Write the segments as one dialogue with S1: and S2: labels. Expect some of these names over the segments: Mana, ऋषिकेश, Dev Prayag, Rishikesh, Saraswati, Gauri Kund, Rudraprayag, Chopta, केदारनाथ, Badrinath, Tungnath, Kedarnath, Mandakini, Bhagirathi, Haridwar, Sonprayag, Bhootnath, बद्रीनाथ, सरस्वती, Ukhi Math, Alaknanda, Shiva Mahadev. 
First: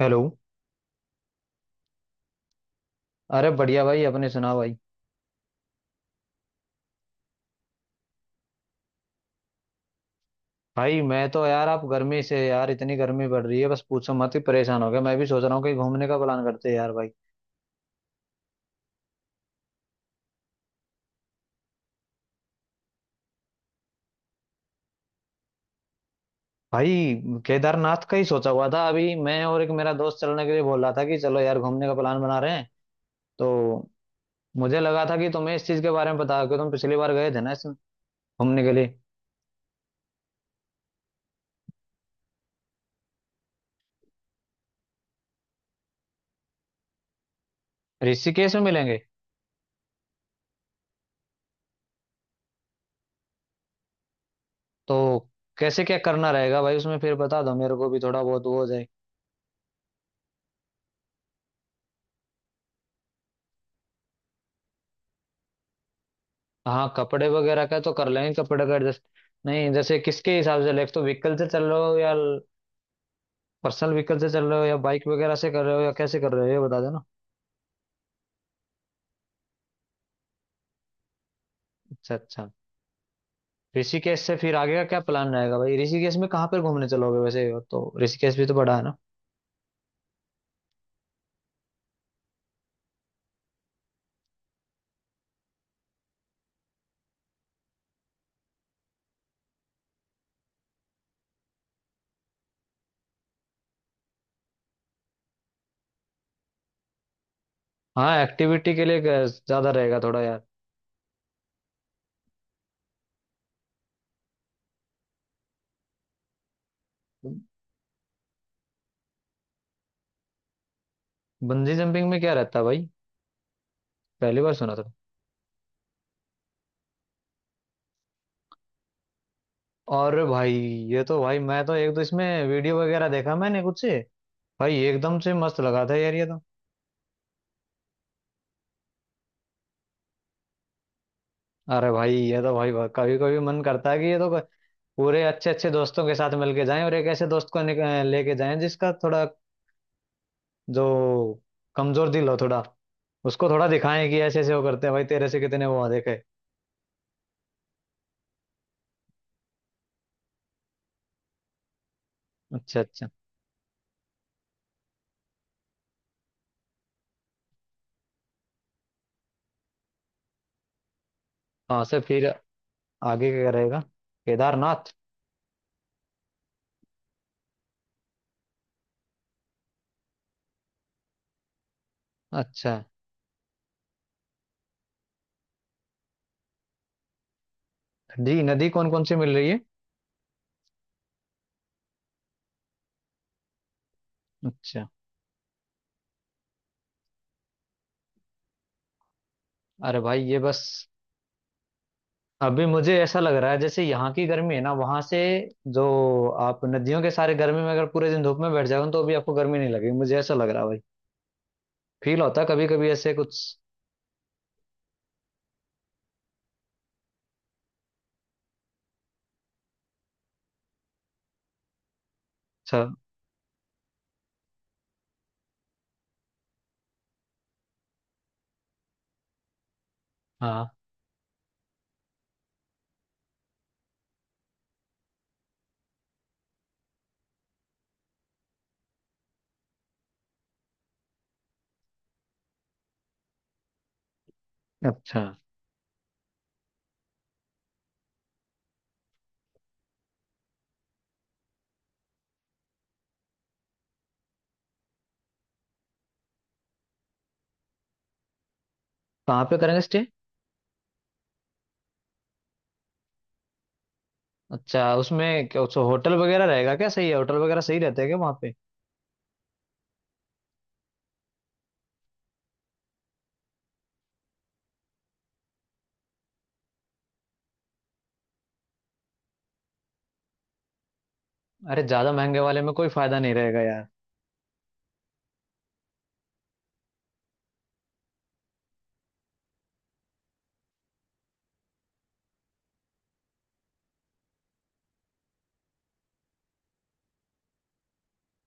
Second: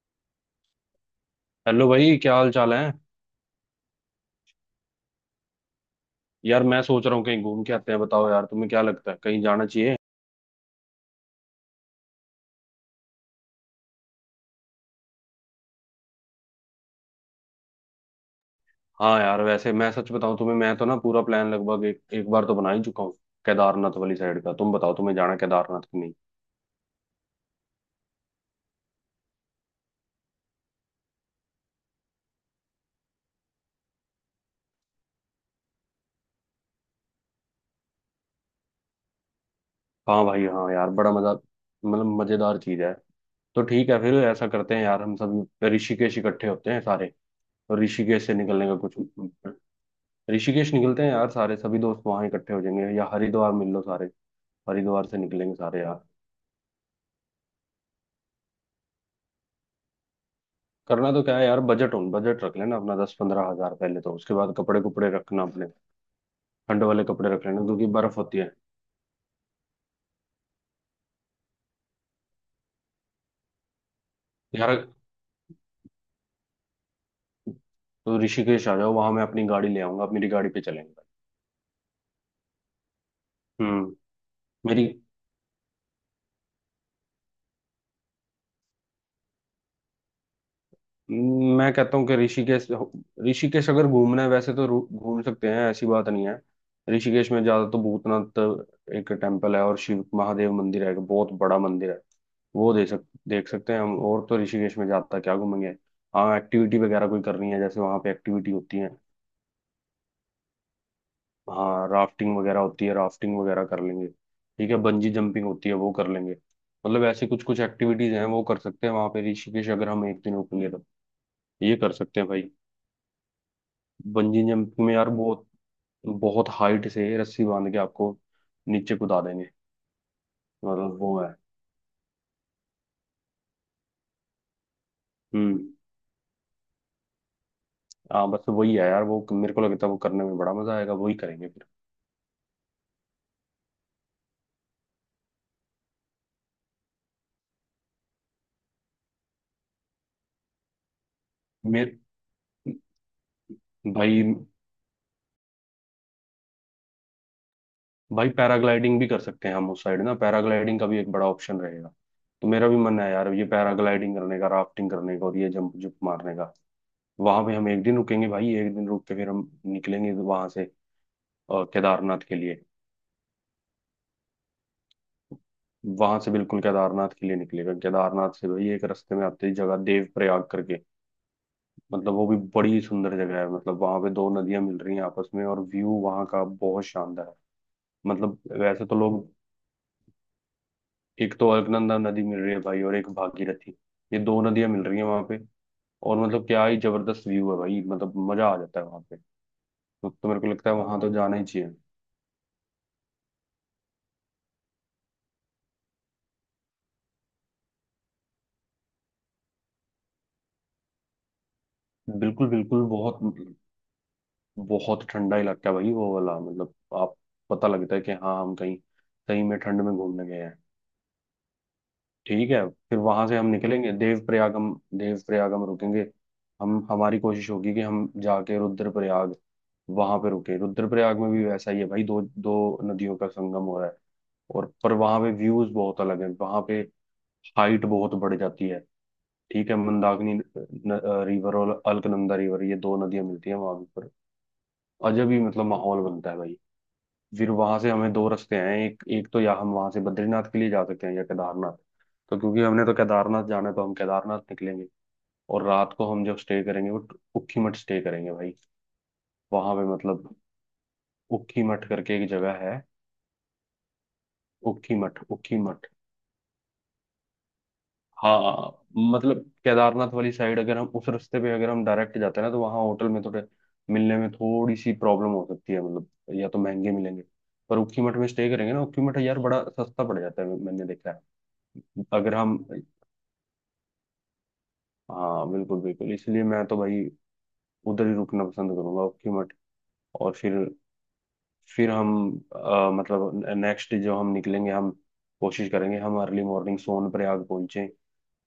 S1: Hello.
S2: Hello भाई, क्या हाल चाल है?
S1: अरे बढ़िया भाई। अपने सुनाओ भाई।
S2: यार मैं सोच रहा हूँ कहीं घूम के आते हैं। बताओ यार, तुम्हें क्या लगता है? कहीं जाना चाहिए?
S1: भाई मैं तो यार, आप गर्मी से यार, इतनी गर्मी पड़ रही है, बस पूछो मत, ही परेशान हो गया। मैं भी सोच रहा हूँ कहीं घूमने का प्लान करते हैं यार भाई।
S2: हाँ यार, वैसे मैं सच बताऊँ तुम्हें, मैं तो ना पूरा प्लान लगभग एक बार तो बना ही चुका हूँ। केदारनाथ वाली साइड का। तुम बताओ तुम्हें जाना है केदारनाथ की नहीं?
S1: भाई केदारनाथ का ही सोचा हुआ था। अभी मैं और एक मेरा दोस्त चलने के लिए बोल रहा था कि चलो यार घूमने का प्लान बना रहे हैं। तो मुझे लगा था कि तुम्हें इस चीज के बारे में पता है, कि तुम पिछली बार गए थे ना इसमें घूमने के लिए।
S2: हाँ भाई, हाँ यार, बड़ा मजा, मतलब मजेदार चीज है। तो ठीक है, फिर ऐसा करते हैं यार, हम सब ऋषिकेश इकट्ठे होते हैं सारे। और ऋषिकेश से
S1: ऋषिकेश में
S2: निकलने का कुछ,
S1: मिलेंगे।
S2: ऋषिकेश निकलते हैं यार सारे, सभी दोस्त वहां इकट्ठे हो जाएंगे, या हरिद्वार मिल लो सारे।
S1: तो
S2: हरिद्वार से निकलेंगे सारे
S1: कैसे क्या
S2: यार।
S1: करना रहेगा भाई उसमें? फिर बता दो, मेरे को भी थोड़ा बहुत वो हो जाए।
S2: करना तो क्या है यार, बजट उन बजट रख लेना अपना, 10 15 हजार पहले तो, उसके बाद कपड़े कुपड़े रखना अपने। ठंड
S1: हाँ,
S2: वाले
S1: कपड़े
S2: कपड़े रख लेना
S1: वगैरह का
S2: क्योंकि
S1: तो कर
S2: बर्फ
S1: लेंगे,
S2: होती है।
S1: कपड़े का एडजस्ट। नहीं, जैसे किसके हिसाब से, लाइक तो व्हीकल से चल रहे हो, या पर्सनल व्हीकल से चल रहे हो, या
S2: यार
S1: बाइक वगैरह से कर रहे हो, या कैसे कर रहे हो ये बता देना।
S2: तो ऋषिकेश आ जाओ, वहां मैं अपनी गाड़ी ले आऊंगा, अपनी गाड़ी पे चलेंगे।
S1: अच्छा, अच्छा।
S2: हम्म।
S1: ऋषिकेश से फिर आगे का
S2: मेरी
S1: क्या प्लान रहेगा भाई? ऋषिकेश में कहाँ पर घूमने चलोगे वैसे? और तो ऋषिकेश भी तो बड़ा है ना।
S2: मैं कहता हूँ कि ऋषिकेश, ऋषिकेश अगर घूमना है वैसे तो घूम सकते हैं, ऐसी बात नहीं है। ऋषिकेश में ज्यादा तो भूतनाथ एक टेम्पल है, और शिव महादेव मंदिर है, एक बहुत बड़ा मंदिर है, वो दे सक देख सकते हैं हम, और तो ऋषिकेश में ज्यादा क्या घूमेंगे? हाँ एक्टिविटी वगैरह कोई करनी है जैसे, वहाँ पे
S1: हाँ,
S2: एक्टिविटी
S1: एक्टिविटी
S2: होती
S1: के
S2: है।
S1: लिए ज्यादा रहेगा थोड़ा यार।
S2: हाँ राफ्टिंग वगैरह होती है, राफ्टिंग वगैरह कर लेंगे, ठीक है, बंजी जंपिंग होती है, वो कर लेंगे। मतलब ऐसी कुछ कुछ एक्टिविटीज हैं, वो कर सकते हैं वहाँ पे ऋषिकेश, अगर हम एक दिन रुकेंगे तो
S1: बंजी
S2: ये कर
S1: जंपिंग
S2: सकते
S1: में
S2: हैं
S1: क्या
S2: भाई।
S1: रहता है भाई? पहली
S2: बंजी
S1: बार सुना
S2: जंपिंग
S1: था।
S2: में यार बहुत बहुत हाइट से रस्सी बांध के आपको नीचे कूदा देंगे,
S1: और भाई,
S2: मतलब
S1: ये
S2: वो
S1: तो
S2: है।
S1: भाई मैं तो एक दो इसमें वीडियो वगैरह देखा मैंने कुछ से। भाई एकदम से मस्त
S2: हम्म।
S1: लगा था यार ये तो।
S2: हाँ बस वही है यार, वो मेरे को लगता है वो करने में बड़ा मजा आएगा, वही करेंगे फिर।
S1: अरे भाई, ये तो भाई कभी कभी मन करता है कि पूरे अच्छे अच्छे दोस्तों के साथ मिलके जाएं, और एक ऐसे दोस्त को लेके जाएं जिसका थोड़ा, जो
S2: मेरे
S1: कमजोर दिल हो थोड़ा, उसको थोड़ा दिखाएं कि
S2: भाई
S1: ऐसे ऐसे वो करते हैं भाई, तेरे से कितने वो देखे।
S2: भाई पैराग्लाइडिंग भी कर सकते हैं हम, उस साइड ना पैराग्लाइडिंग का भी एक बड़ा ऑप्शन रहेगा। तो मेरा भी
S1: अच्छा,
S2: मन
S1: अच्छा।
S2: है यार, ये पैराग्लाइडिंग करने का, राफ्टिंग करने का, और ये जंप जुप मारने का। वहां पे हम एक दिन रुकेंगे भाई, एक दिन रुक के फिर हम निकलेंगे वहां से
S1: हाँ, से फिर
S2: केदारनाथ के लिए।
S1: आगे क्या रहेगा, केदारनाथ?
S2: वहां से बिल्कुल केदारनाथ के लिए निकलेगा। केदारनाथ से भाई एक रास्ते में आते ही जगह देव प्रयाग करके, मतलब वो भी
S1: अच्छा।
S2: बड़ी सुंदर जगह है, मतलब वहां पे दो नदियां मिल रही हैं आपस में, और व्यू वहां का बहुत शानदार है।
S1: नदी
S2: मतलब
S1: नदी
S2: वैसे
S1: कौन
S2: तो
S1: कौन सी
S2: लोग।
S1: मिल रही है?
S2: एक तो अलकनंदा नदी मिल रही है भाई, और एक भागीरथी, ये दो नदियां मिल
S1: अच्छा।
S2: रही हैं वहां पे। और मतलब क्या ही जबरदस्त व्यू है भाई, मतलब मजा आ जाता है वहां पे।
S1: अरे
S2: तो,
S1: भाई
S2: तो
S1: ये
S2: मेरे को
S1: बस।
S2: लगता है वहां तो जाना ही चाहिए।
S1: अभी मुझे ऐसा लग रहा है, जैसे यहाँ की गर्मी है ना वहां से, जो आप नदियों के सारे, गर्मी में अगर पूरे दिन धूप में बैठ जाओ तो अभी आपको गर्मी नहीं लगेगी, मुझे ऐसा लग रहा है। फील होता
S2: बिल्कुल
S1: कभी
S2: बिल्कुल,
S1: कभी ऐसे
S2: बहुत
S1: कुछ।
S2: बहुत ठंडा इलाका है भाई वो वाला, मतलब आप पता लगता है कि हाँ हम कहीं सही में ठंड में घूमने गए हैं। ठीक है,
S1: अच्छा,
S2: फिर वहां से हम निकलेंगे देवप्रयाग, हम देवप्रयाग हम रुकेंगे। हम हमारी कोशिश होगी कि हम जाके रुद्रप्रयाग वहां पे रुके,
S1: हाँ।
S2: रुद्रप्रयाग में भी वैसा ही है भाई, दो दो नदियों का संगम हो रहा है, और पर वहां पे व्यूज बहुत अलग है, वहां पे हाइट बहुत बढ़ जाती है। ठीक है, मंदाकिनी रिवर और अलकनंदा रिवर, ये दो नदियां मिलती हैं वहां पर,
S1: अच्छा,
S2: अजब ही मतलब माहौल बनता है भाई। फिर वहां से हमें दो रास्ते हैं, एक एक तो या हम वहां से बद्रीनाथ के लिए जा सकते हैं या केदारनाथ, तो क्योंकि हमने तो केदारनाथ जाना है, तो हम केदारनाथ निकलेंगे। और रात को हम जब स्टे करेंगे, वो उखी मठ स्टे करेंगे भाई,
S1: कहाँ पे
S2: वहां
S1: करेंगे
S2: पे
S1: स्टे?
S2: मतलब उखी मठ करके एक जगह है।
S1: अच्छा,
S2: उखी मठ,
S1: उसमें
S2: उखी
S1: क्या उस
S2: मठ,
S1: होटल वगैरह रहेगा क्या? सही है होटल वगैरह? सही रहते हैं क्या वहाँ पे?
S2: हाँ मतलब केदारनाथ वाली साइड अगर हम उस रास्ते पे अगर हम डायरेक्ट जाते हैं ना, तो वहाँ होटल में थोड़े मिलने में थोड़ी सी प्रॉब्लम हो सकती है, मतलब या तो महंगे मिलेंगे, पर उखी मठ में स्टे करेंगे ना, उखी मठ यार बड़ा सस्ता पड़ जाता है, मैंने देखा
S1: अरे,
S2: है।
S1: ज्यादा
S2: अगर
S1: महंगे
S2: हम,
S1: वाले में कोई फायदा नहीं रहेगा यार।
S2: हाँ बिल्कुल बिल्कुल, इसलिए मैं तो भाई उधर ही रुकना पसंद करूंगा, ओखी मठ। और फिर हम मतलब नेक्स्ट जो हम निकलेंगे, हम कोशिश करेंगे हम अर्ली मॉर्निंग सोनप्रयाग पहुंचे।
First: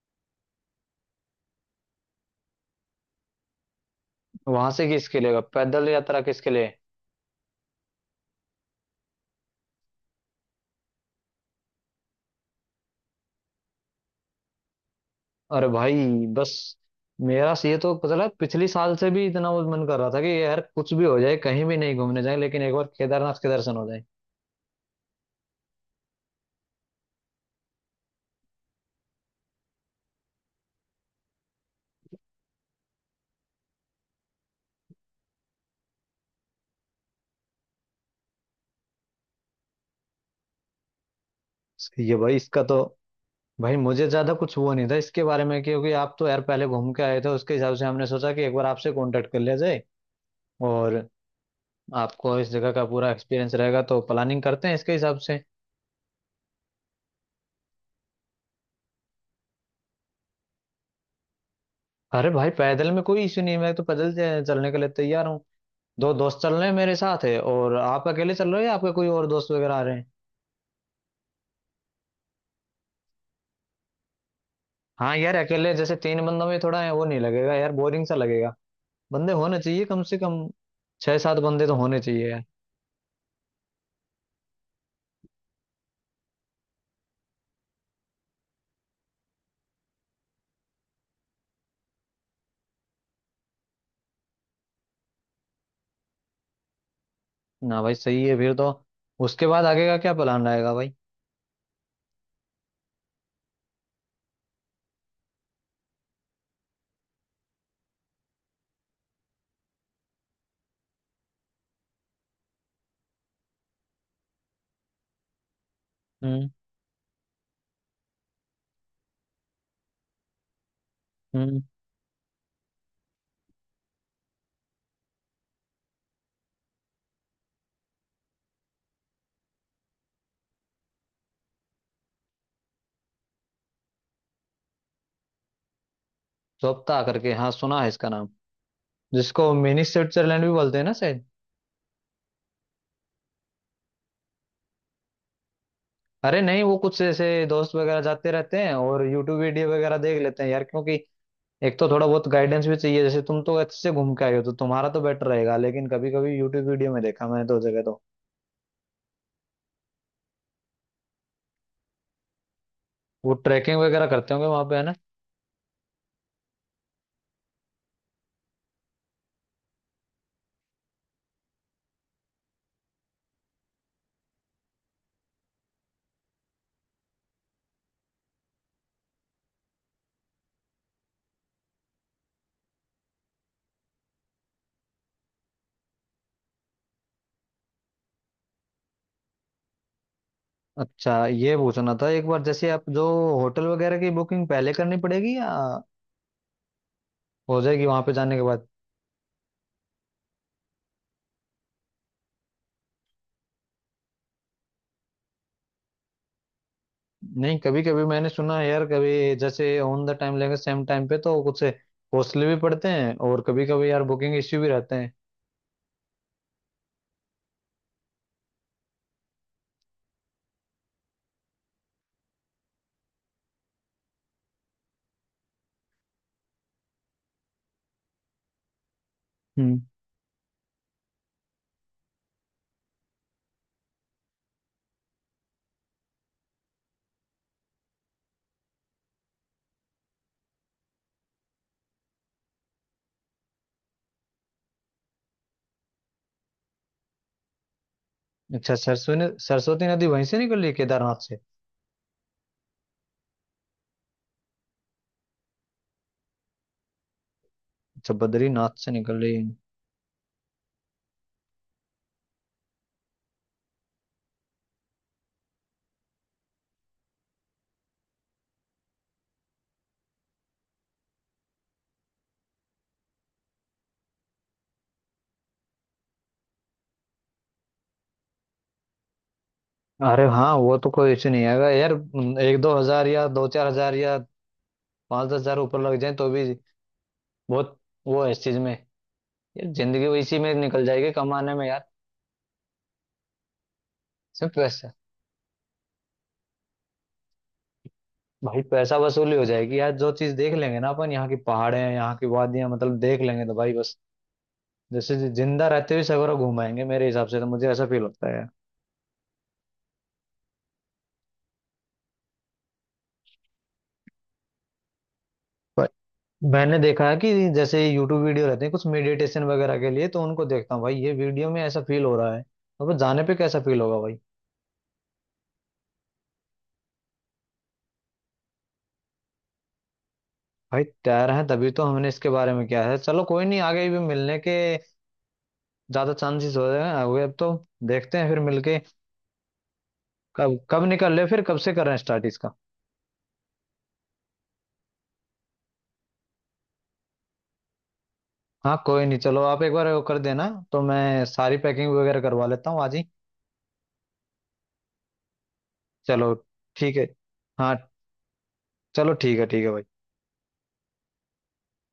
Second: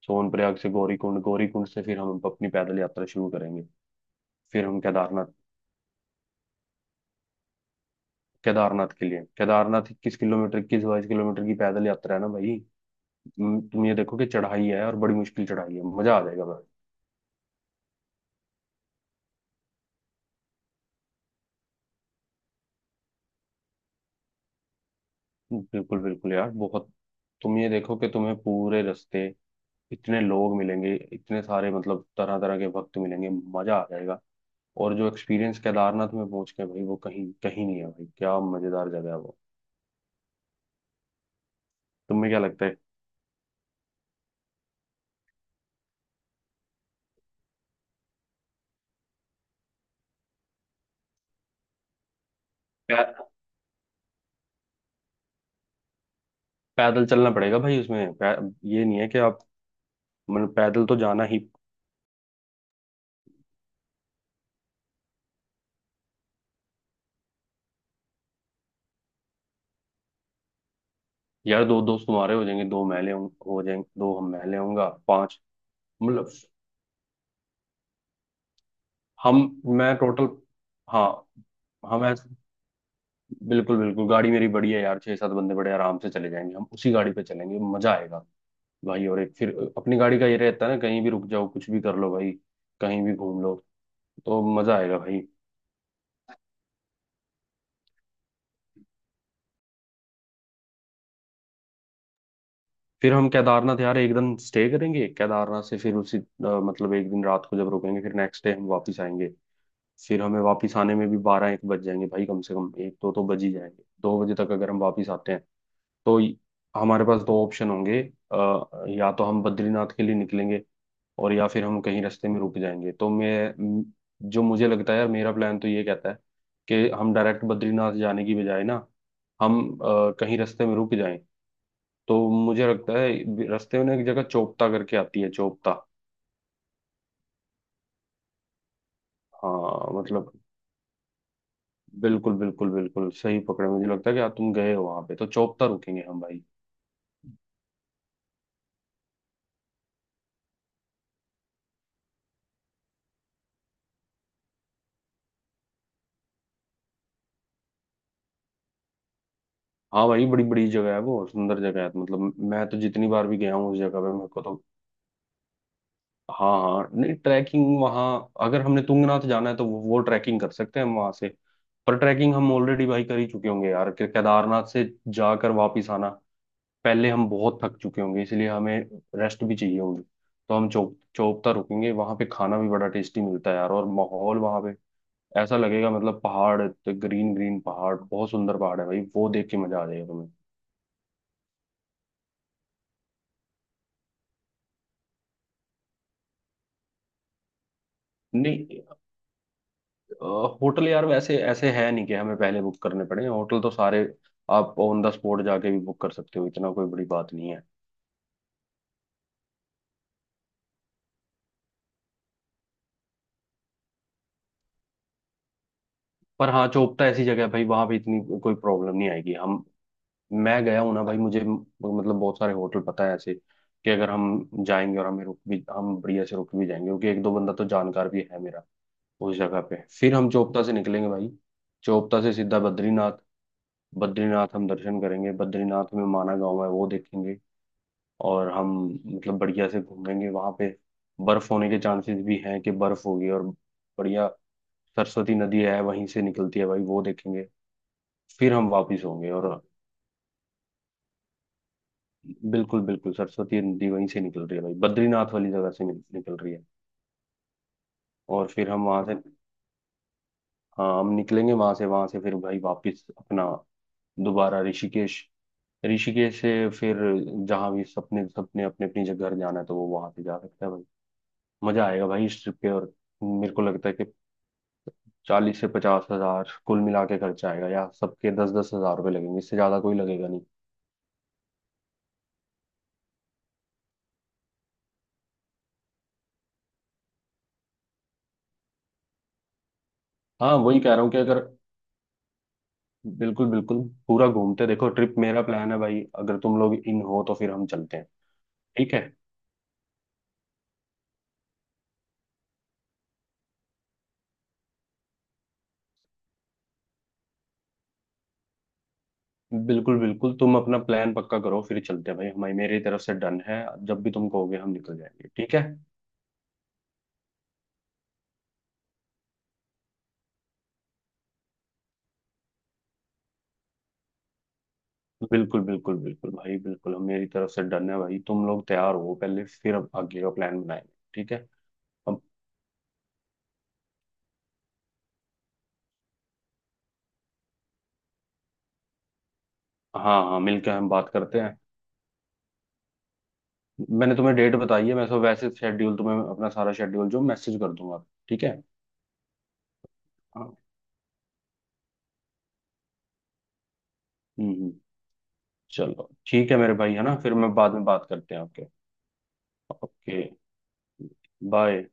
S2: सोनप्रयाग से गौरीकुंड, गौरीकुंड से फिर हम अपनी पैदल यात्रा शुरू करेंगे। फिर
S1: वहां
S2: हम
S1: से किसके
S2: केदारनाथ,
S1: लिए होगा? पैदल यात्रा किसके लिए?
S2: केदारनाथ के लिए, केदारनाथ 21 किलोमीटर, 21 22 किलोमीटर की पैदल यात्रा है ना भाई। तुम ये देखो कि चढ़ाई है और बड़ी मुश्किल
S1: अरे
S2: चढ़ाई है, मजा आ
S1: भाई
S2: जाएगा
S1: बस।
S2: भाई।
S1: मेरा से ये तो पता लगा, पिछली साल से भी इतना वो मन कर रहा था, कि यार कुछ भी हो जाए कहीं भी नहीं घूमने जाए, लेकिन एक बार केदारनाथ के दर्शन हो जाए।
S2: बिल्कुल बिल्कुल यार, बहुत, तुम ये देखो कि तुम्हें पूरे रास्ते इतने लोग मिलेंगे इतने सारे, मतलब तरह तरह के भक्त मिलेंगे, मजा आ जाएगा। और जो एक्सपीरियंस केदारनाथ में पहुंच के भाई, वो कहीं कहीं नहीं है भाई, क्या मजेदार जगह है वो,
S1: ये
S2: तुम्हें
S1: भाई
S2: क्या
S1: इसका
S2: लगता
S1: तो।
S2: है?
S1: भाई मुझे ज्यादा कुछ वो नहीं था इसके बारे में, क्योंकि आप तो यार पहले घूम के आए थे, उसके हिसाब से हमने सोचा कि एक बार आपसे कांटेक्ट कर लिया जाए, और आपको इस जगह का पूरा
S2: पै-
S1: एक्सपीरियंस रहेगा, तो प्लानिंग करते हैं इसके हिसाब से।
S2: पैदल चलना पड़ेगा भाई, उसमें ये नहीं है कि आप, मतलब पैदल तो जाना ही।
S1: अरे भाई, पैदल में कोई इश्यू नहीं है, मैं तो पैदल चलने के लिए तैयार हूँ। दो दोस्त चल रहे हैं मेरे साथ है, और आप अकेले चल रहे हो या आपके कोई और दोस्त वगैरह आ रहे हैं?
S2: यार दो दोस्त तुम्हारे हो जाएंगे, दो मैले हो जाएंगे, दो हम मैले होऊंगा
S1: हाँ यार,
S2: पांच,
S1: अकेले जैसे तीन
S2: मतलब
S1: बंदों में थोड़ा है, वो नहीं लगेगा यार, बोरिंग सा लगेगा। बंदे
S2: हम
S1: होने चाहिए
S2: मैं
S1: कम से
S2: टोटल,
S1: कम।
S2: हाँ
S1: छह सात बंदे तो होने
S2: हम
S1: चाहिए
S2: ऐसे,
S1: यार।
S2: बिल्कुल बिल्कुल, गाड़ी मेरी बड़ी है यार, छह सात बंदे बड़े आराम से चले जाएंगे, हम उसी गाड़ी पे चलेंगे, मजा आएगा भाई। और एक फिर अपनी गाड़ी का ये रहता है ना, कहीं भी रुक जाओ कुछ भी कर लो भाई, कहीं भी घूम लो, तो मजा आएगा भाई।
S1: ना भाई, सही है फिर तो। उसके बाद आगे का क्या प्लान रहेगा भाई?
S2: फिर हम केदारनाथ यार एक दिन स्टे करेंगे, केदारनाथ से फिर उसी मतलब एक दिन रात को जब रुकेंगे फिर नेक्स्ट डे हम वापस आएंगे। फिर हमें वापस आने में भी 12 1 बज जाएंगे भाई, कम से कम एक दो तो बज ही जाएंगे, 2 बजे तक अगर हम वापस आते हैं तो
S1: हम्म।
S2: हमारे पास दो ऑप्शन होंगे, अ, या तो हम बद्रीनाथ के लिए निकलेंगे, और या
S1: हम्म।
S2: फिर हम कहीं रास्ते में रुक जाएंगे। तो म- जो मुझे लगता है यार, मेरा प्लान तो ये कहता है कि हम डायरेक्ट बद्रीनाथ जाने की बजाय ना, हम कहीं रास्ते में रुक जाएं। तो मुझे लगता है रास्ते में ना एक जगह चोपता करके आती है, चोपता,
S1: जोप्ता करके, हाँ सुना है इसका नाम। जिसको मिनी
S2: हाँ मतलब
S1: स्विट्जरलैंड भी बोलते हैं ना शायद?
S2: बिल्कुल बिल्कुल बिल्कुल सही पकड़े, मुझे लगता है कि आप तुम गए हो वहां पे, तो चोपता रुकेंगे हम
S1: अरे
S2: भाई।
S1: नहीं, वो कुछ ऐसे दोस्त वगैरह जाते रहते हैं और यूट्यूब वीडियो वगैरह देख लेते हैं यार, क्योंकि एक तो थोड़ा बहुत गाइडेंस भी चाहिए, जैसे तुम तो अच्छे से घूम के आए हो तो तुम्हारा तो बेटर रहेगा। लेकिन कभी कभी यूट्यूब वीडियो में देखा मैंने, दो जगह तो।
S2: हाँ भाई बड़ी बड़ी जगह है, वो सुंदर जगह है, मतलब मैं तो जितनी बार
S1: वो
S2: भी गया हूँ
S1: ट्रैकिंग
S2: उस जगह
S1: वगैरह
S2: पे, मेरे
S1: करते
S2: को
S1: होंगे
S2: तो
S1: वहां पे है ना?
S2: हाँ हाँ, नहीं ट्रैकिंग वहाँ अगर हमने तुंगनाथ जाना है तो वो ट्रैकिंग कर सकते हैं हम वहाँ से, पर ट्रैकिंग हम ऑलरेडी भाई कर ही चुके होंगे यार, कि केदारनाथ से जाकर वापिस आना, पहले हम बहुत थक चुके होंगे, इसलिए हमें रेस्ट भी चाहिए होगी, तो हम चौपता रुकेंगे, वहाँ पे खाना भी बड़ा टेस्टी मिलता है यार, और माहौल वहाँ पे ऐसा लगेगा, मतलब पहाड़, ग्रीन ग्रीन पहाड़, बहुत सुंदर पहाड़ है भाई, वो देख के मजा आ जाएगा तुम्हें।
S1: अच्छा, ये पूछना था एक बार, जैसे आप जो होटल वगैरह की बुकिंग पहले करनी पड़ेगी, या हो जाएगी वहां पे जाने के बाद?
S2: नहीं, होटल यार वैसे ऐसे है नहीं कि हमें पहले बुक करने पड़े, होटल तो सारे आप ऑन द स्पॉट जाके भी बुक कर सकते हो, इतना कोई बड़ी बात नहीं
S1: नहीं,
S2: है।
S1: कभी कभी मैंने सुना है यार, कभी जैसे ऑन द टाइम लेंगे सेम टाइम पे तो कुछ कॉस्टली भी पड़ते हैं, और कभी कभी यार बुकिंग इश्यू भी रहते हैं।
S2: पर हाँ चोपता ऐसी जगह है भाई वहां पे इतनी कोई प्रॉब्लम नहीं आएगी। हम, मैं गया हूँ ना भाई, मुझे मतलब बहुत सारे होटल पता है ऐसे कि अगर हम जाएंगे और हमें रुक भी, हम बढ़िया से रुक भी जाएंगे, क्योंकि एक दो बंदा तो जानकार भी है मेरा उस जगह
S1: हम्म।
S2: पे। फिर हम चोपता से निकलेंगे भाई, चोपता से सीधा बद्रीनाथ, बद्रीनाथ हम दर्शन करेंगे, बद्रीनाथ में माना गांव है वो देखेंगे, और हम मतलब बढ़िया से घूमेंगे वहां पे। बर्फ होने के चांसेस भी हैं कि बर्फ होगी, और बढ़िया, सरस्वती नदी है वहीं से निकलती है भाई, वो देखेंगे। फिर हम
S1: अच्छा,
S2: वापिस
S1: सरसों ने
S2: होंगे और,
S1: सरस्वती नदी वहीं से निकल रही है केदारनाथ से?
S2: बिल्कुल बिल्कुल, सरस्वती नदी वहीं से निकल रही है भाई, बद्रीनाथ वाली जगह से निकल रही है।
S1: अच्छा,
S2: और फिर
S1: बद्रीनाथ
S2: हम
S1: से
S2: वहां से,
S1: निकल रही है।
S2: हाँ हम निकलेंगे वहां से, वहां से फिर भाई वापिस अपना दोबारा ऋषिकेश, ऋषिकेश से फिर जहाँ भी सपने सपने अपने अपनी जगह घर जाना है तो वो वहां पे जा सकता है भाई। मजा आएगा भाई इस ट्रिप पे, और मेरे को लगता है कि 40 से 50 हजार कुल मिला के खर्चा आएगा, या सबके 10 10 हजार रुपये लगेंगे, इससे ज्यादा कोई
S1: अरे
S2: लगेगा नहीं।
S1: हाँ, वो तो कोई इश्यू नहीं आएगा यार। 1-2 हजार, या 2-4 हजार, या 5-10 हजार ऊपर लग जाए तो भी बहुत वो है इस चीज में, यार जिंदगी इसी में
S2: हाँ वही
S1: निकल
S2: कह रहा हूँ
S1: जाएगी
S2: कि अगर,
S1: कमाने में यार।
S2: बिल्कुल बिल्कुल, पूरा
S1: सिर्फ
S2: घूमते देखो
S1: पैसा।
S2: ट्रिप, मेरा प्लान है भाई, अगर तुम लोग इन हो तो फिर हम चलते हैं,
S1: भाई
S2: ठीक
S1: पैसा
S2: है।
S1: वसूली हो जाएगी यार, जो चीज देख लेंगे ना अपन, यहाँ की पहाड़े हैं यहाँ की वादियां मतलब, देख लेंगे तो भाई बस। जैसे जिंदा रहते हुए सगोरा घुमाएंगे मेरे हिसाब से, तो मुझे ऐसा फील होता है।
S2: बिल्कुल बिल्कुल, तुम अपना प्लान पक्का करो फिर चलते हैं भाई, हमारी मेरी तरफ से डन है, जब भी तुम कहोगे हम निकल जाएंगे, ठीक है।
S1: पर मैंने देखा है कि जैसे यूट्यूब वीडियो रहते हैं कुछ मेडिटेशन वगैरह के लिए, तो उनको देखता हूँ भाई, ये वीडियो में ऐसा फील हो रहा है। अब जाने पे कैसा फील होगा भाई?
S2: बिल्कुल बिल्कुल बिल्कुल भाई बिल्कुल, हम मेरी तरफ से डन है भाई, तुम लोग तैयार हो पहले, फिर अब आगे का प्लान
S1: भाई
S2: बनाएंगे,
S1: तैयार
S2: ठीक
S1: है
S2: है।
S1: तभी तो हमने
S2: अब,
S1: इसके बारे में किया है। चलो कोई नहीं, आगे भी मिलने के ज्यादा चांसेस हो रहे हैं हुए अब तो। देखते हैं फिर मिलके।
S2: हाँ हाँ
S1: कब
S2: मिलकर
S1: कब
S2: हम बात
S1: निकल ले
S2: करते
S1: फिर?
S2: हैं।
S1: कब से कर रहे हैं स्टार्ट इसका?
S2: मैंने तुम्हें डेट बताई है, मैं तो वैसे शेड्यूल, तुम्हें अपना सारा शेड्यूल जो मैसेज कर दूंगा, ठीक है।
S1: हाँ कोई नहीं, चलो आप एक बार वो कर देना।
S2: हाँ।
S1: तो मैं सारी पैकिंग वगैरह करवा लेता हूँ आज ही।
S2: हम्म, चलो
S1: चलो
S2: ठीक है मेरे भाई,
S1: ठीक
S2: है
S1: है।
S2: ना, फिर मैं बाद
S1: हाँ।
S2: में बात करते हैं आपके।
S1: चलो ठीक है, ठीक है भाई।
S2: Okay, bye.